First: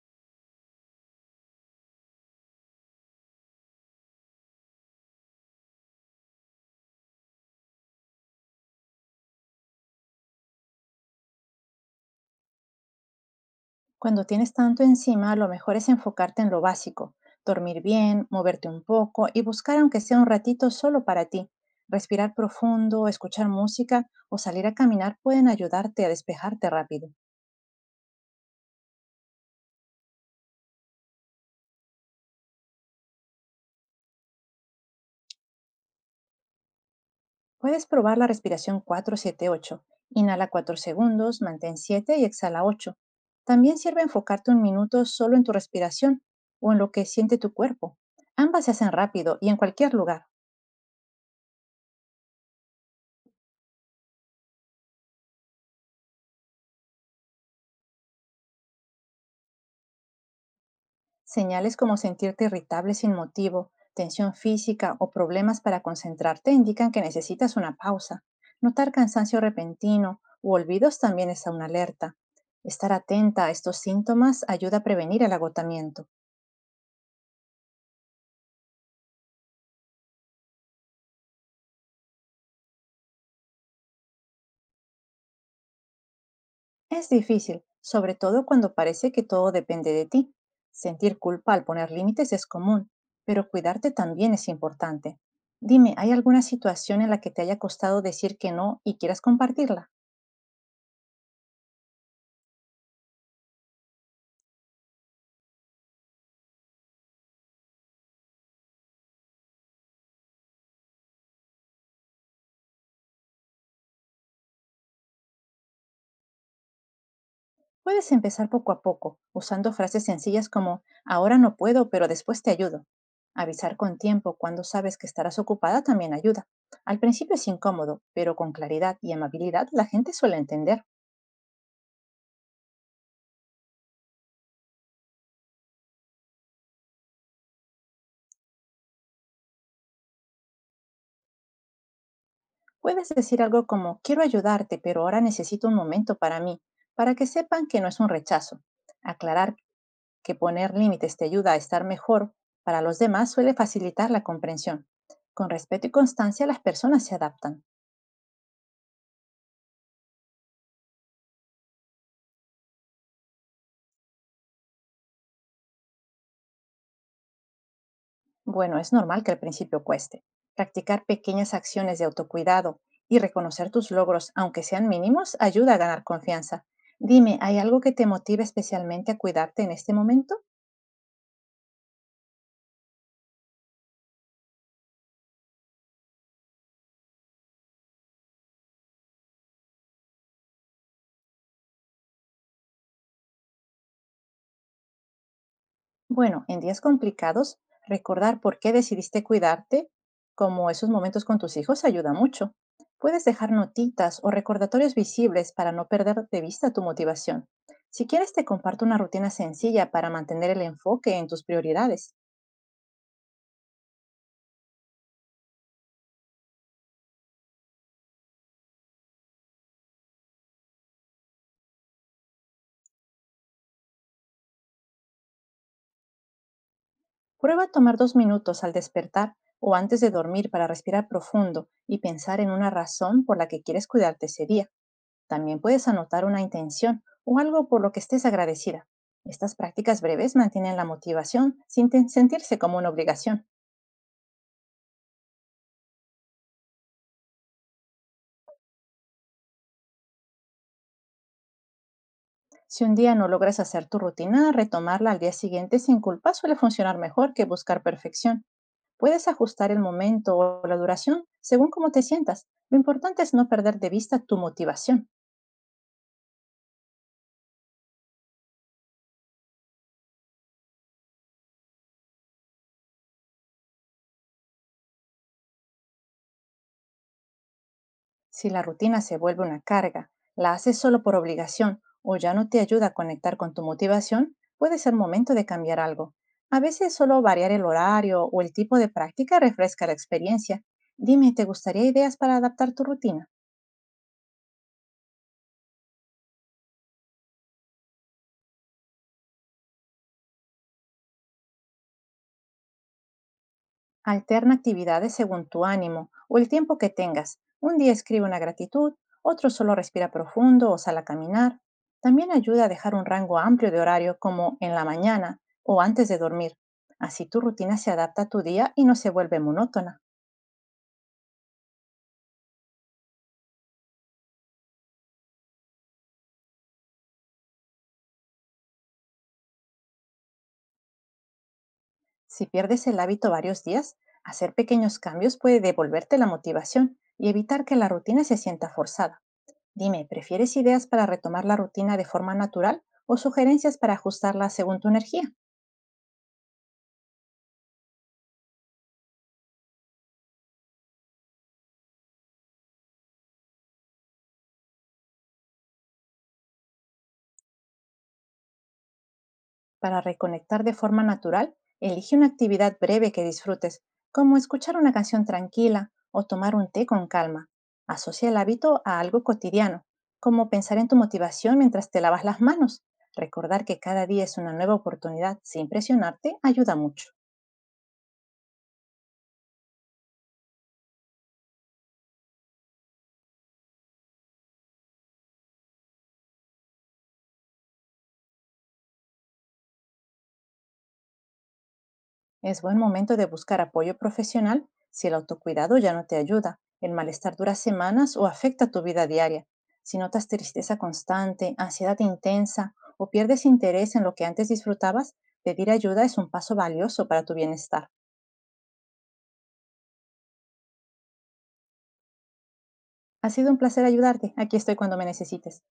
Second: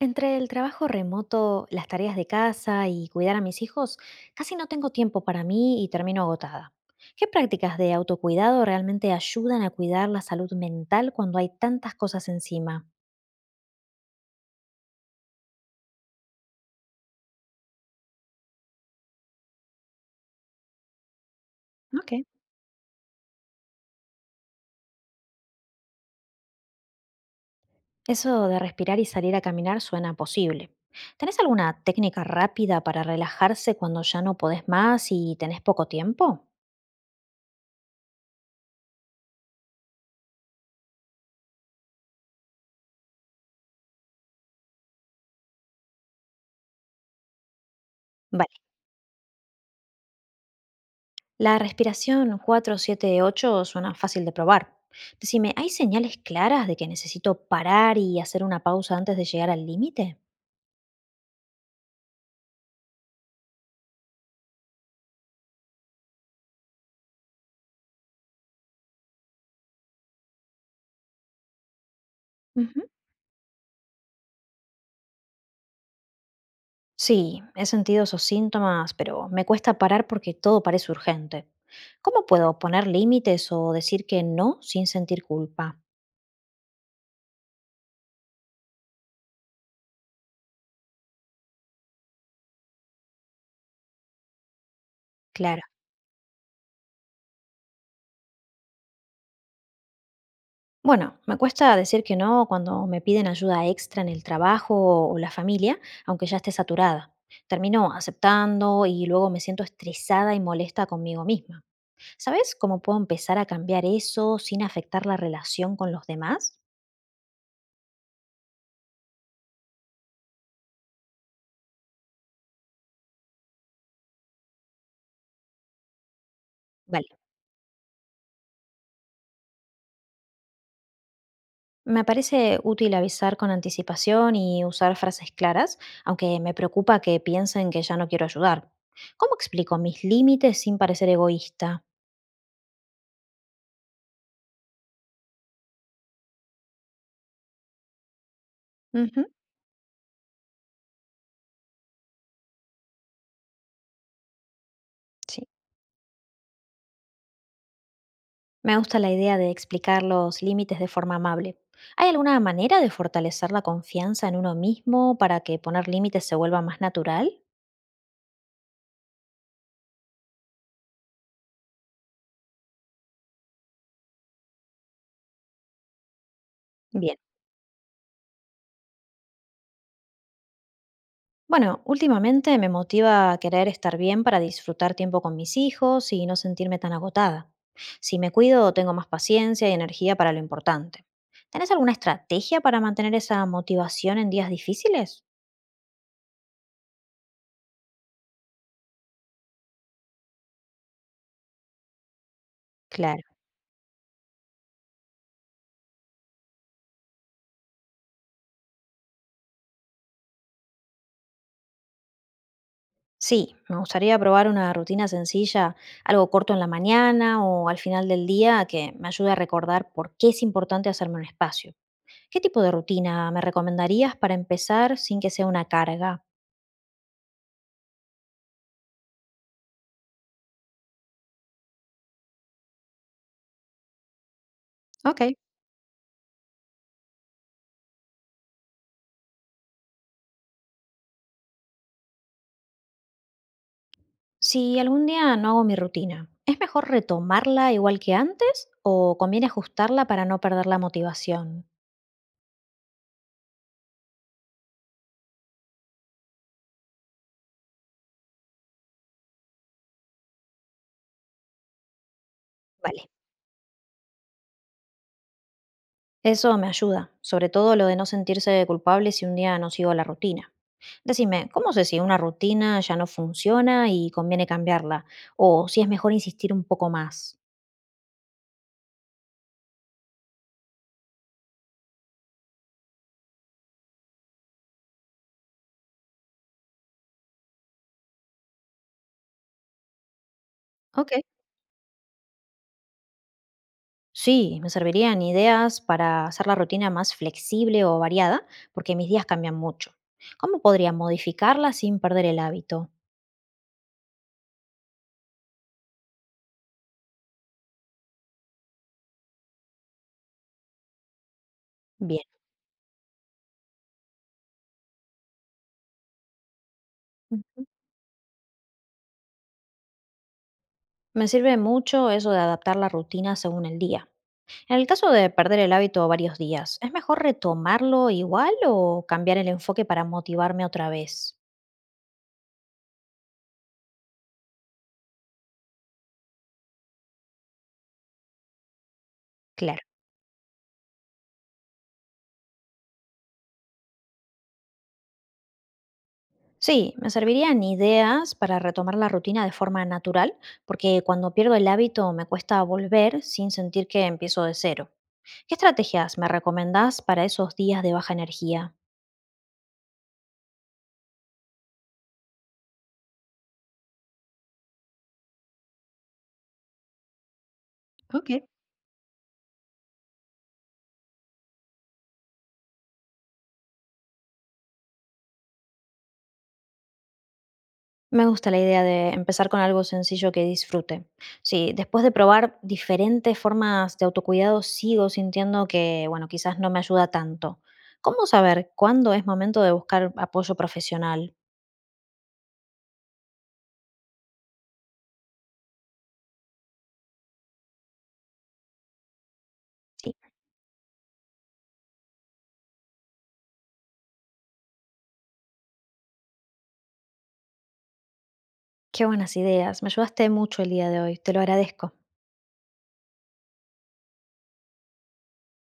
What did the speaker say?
Entre el trabajo remoto, las tareas de casa y cuidar a mis hijos, casi no tengo tiempo para mí y termino agotada. ¿Qué prácticas de autocuidado realmente ayudan a cuidar la salud mental cuando hay tantas cosas encima? Cuando tienes tanto encima, lo mejor es enfocarte en lo básico, dormir bien, moverte un poco y buscar aunque sea un ratito solo para ti. Ok. Respirar profundo, escuchar música o salir a caminar pueden ayudarte a despejarte rápido. Eso de respirar y salir a caminar suena posible. ¿Tenés alguna técnica rápida para relajarse cuando ya no podés más y tenés poco tiempo? Puedes probar la respiración 4-7-8: inhala 4 segundos, mantén 7 y exhala 8. También sirve enfocarte un minuto solo en tu respiración o en lo que siente tu cuerpo. Ambas Vale. se hacen rápido y en cualquier lugar. La respiración 4-7-8 suena fácil de probar. Decime, ¿hay señales claras de que necesito parar y hacer una pausa antes de llegar al límite? Señales como sentirte irritable sin motivo, tensión física o problemas para concentrarte indican que necesitas una pausa. Notar cansancio repentino u olvidos también es una alerta. Ujú. Estar atenta a estos síntomas ayuda a prevenir el agotamiento. Sí, he sentido esos síntomas, pero me cuesta parar porque todo parece urgente. ¿Cómo puedo poner límites o decir que no sin sentir culpa? Es difícil, sobre todo cuando parece que todo depende de ti. Sentir culpa al poner límites es común, pero cuidarte también es importante. Claro. Dime, ¿hay alguna situación en la que te haya costado decir que no y quieras compartirla? Bueno, me cuesta decir que no cuando me piden ayuda extra en el trabajo o la familia, aunque ya esté saturada. Termino aceptando y luego me siento estresada y molesta conmigo misma. ¿Sabes cómo puedo empezar a cambiar eso sin afectar la relación con los demás? Puedes empezar poco a poco, usando frases sencillas como ahora no puedo, pero después te ayudo. Avisar con tiempo cuando sabes que estarás ocupada también ayuda. Al Vale. principio es incómodo, pero con claridad y amabilidad la gente suele entender. Me parece útil avisar con anticipación y usar frases claras, aunque me preocupa que piensen que ya no quiero ayudar. ¿Cómo explico mis límites sin parecer egoísta? Puedes decir algo como quiero ayudarte, pero ahora necesito un momento para mí, para que sepan que no es un rechazo. Ujú, Aclarar que poner límites te ayuda a estar mejor para los demás suele facilitar la comprensión. sí. Con respeto y constancia las personas se adaptan. Me gusta la idea de explicar los límites de forma amable. ¿Hay alguna manera de fortalecer la confianza en uno mismo para que poner límites se vuelva más natural? Bueno, es normal que al principio cueste. Practicar pequeñas acciones de autocuidado y reconocer tus logros, aunque sean mínimos, ayuda a ganar confianza. Bien. Dime, ¿hay algo que te motive especialmente a cuidarte en este momento? Bueno, últimamente me motiva a querer estar bien para disfrutar tiempo con mis hijos y no sentirme tan agotada. Si me cuido, tengo más paciencia y energía para lo importante. ¿Tenés alguna estrategia para mantener esa motivación en días difíciles? Bueno, en días complicados, recordar por qué decidiste cuidarte, como esos momentos con tus hijos, ayuda mucho. Puedes Claro. dejar notitas o recordatorios visibles para no perder de vista tu motivación. Si quieres, te comparto una rutina sencilla para mantener el enfoque en tus prioridades. Sí, me gustaría probar una rutina sencilla, algo corto en la mañana o al final del día que me ayude a recordar por qué es importante hacerme un espacio. ¿Qué tipo de rutina me recomendarías para empezar sin que sea una carga? Prueba tomar 2 minutos al despertar o antes de dormir para respirar profundo y pensar en una razón por la que quieres cuidarte ese día. Ok. También puedes anotar una intención o algo por lo que estés agradecida. Estas prácticas breves mantienen la motivación sin sentirse como una obligación. Si algún día no hago mi rutina, ¿es mejor retomarla igual que antes o conviene ajustarla para no perder la motivación? Si un día no logras hacer tu rutina, retomarla al día siguiente sin culpa suele funcionar mejor que buscar perfección. Puedes ajustar el momento o la duración según cómo te sientas. Lo Vale. importante es no perder de vista tu motivación. Eso me ayuda, sobre todo lo de no sentirse culpable si un día no sigo la rutina. Decime, ¿cómo sé si una rutina ya no funciona y conviene cambiarla? ¿O si es mejor insistir un poco más? Si la rutina se vuelve una carga, la haces solo por obligación o ya no te ayuda a conectar con tu motivación, puede ser momento de cambiar algo. A veces solo variar el horario o el tipo de práctica refresca la experiencia. Ok. Dime, ¿te gustaría ideas para adaptar tu rutina? Sí, me servirían ideas para hacer la rutina más flexible o variada, porque mis días cambian mucho. ¿Cómo podría modificarla sin perder el hábito? Alterna actividades según tu ánimo o el tiempo que tengas. Un día escribe una gratitud, otro solo respira profundo o sal a caminar. Bien. También ayuda a dejar un rango amplio de horario como en la mañana o antes de dormir. Así tu Ujú. rutina se adapta a tu día y no se vuelve monótona. Me sirve mucho eso de adaptar la rutina según el día. En el caso de perder el hábito varios días, ¿es mejor retomarlo igual o cambiar el enfoque para motivarme otra vez? Si pierdes el hábito varios días, hacer pequeños cambios puede devolverte la motivación y evitar que la rutina se sienta forzada. Claro. Dime, ¿prefieres ideas para retomar la rutina de forma natural o sugerencias para ajustarla según tu energía? Sí, me servirían ideas para retomar la rutina de forma natural, porque cuando pierdo el hábito me cuesta volver sin sentir que empiezo de cero. ¿Qué estrategias me recomendás para esos días de baja energía? Para reconectar de forma natural, elige una actividad breve que disfrutes, como escuchar una canción tranquila o tomar un té con calma. Asocia Ok. el hábito a algo cotidiano, como pensar en tu motivación mientras te lavas las manos. Recordar que cada día es una nueva oportunidad sin presionarte ayuda mucho. Me gusta la idea de empezar con algo sencillo que disfrute. Sí, después de probar diferentes formas de autocuidado, sigo sintiendo que, bueno, quizás no me ayuda tanto. ¿Cómo saber cuándo es momento de buscar apoyo profesional? Es buen momento de buscar apoyo profesional si el autocuidado ya no te ayuda, el malestar dura semanas o afecta tu vida diaria. Si Sí, notas tristeza constante, ansiedad intensa o pierdes interés en lo que antes disfrutabas, pedir ayuda es un paso valioso para tu bienestar. qué buenas ideas. Me ayudaste mucho el día de hoy. Te lo agradezco. Ha sido un placer ayudarte. Aquí estoy cuando me necesites.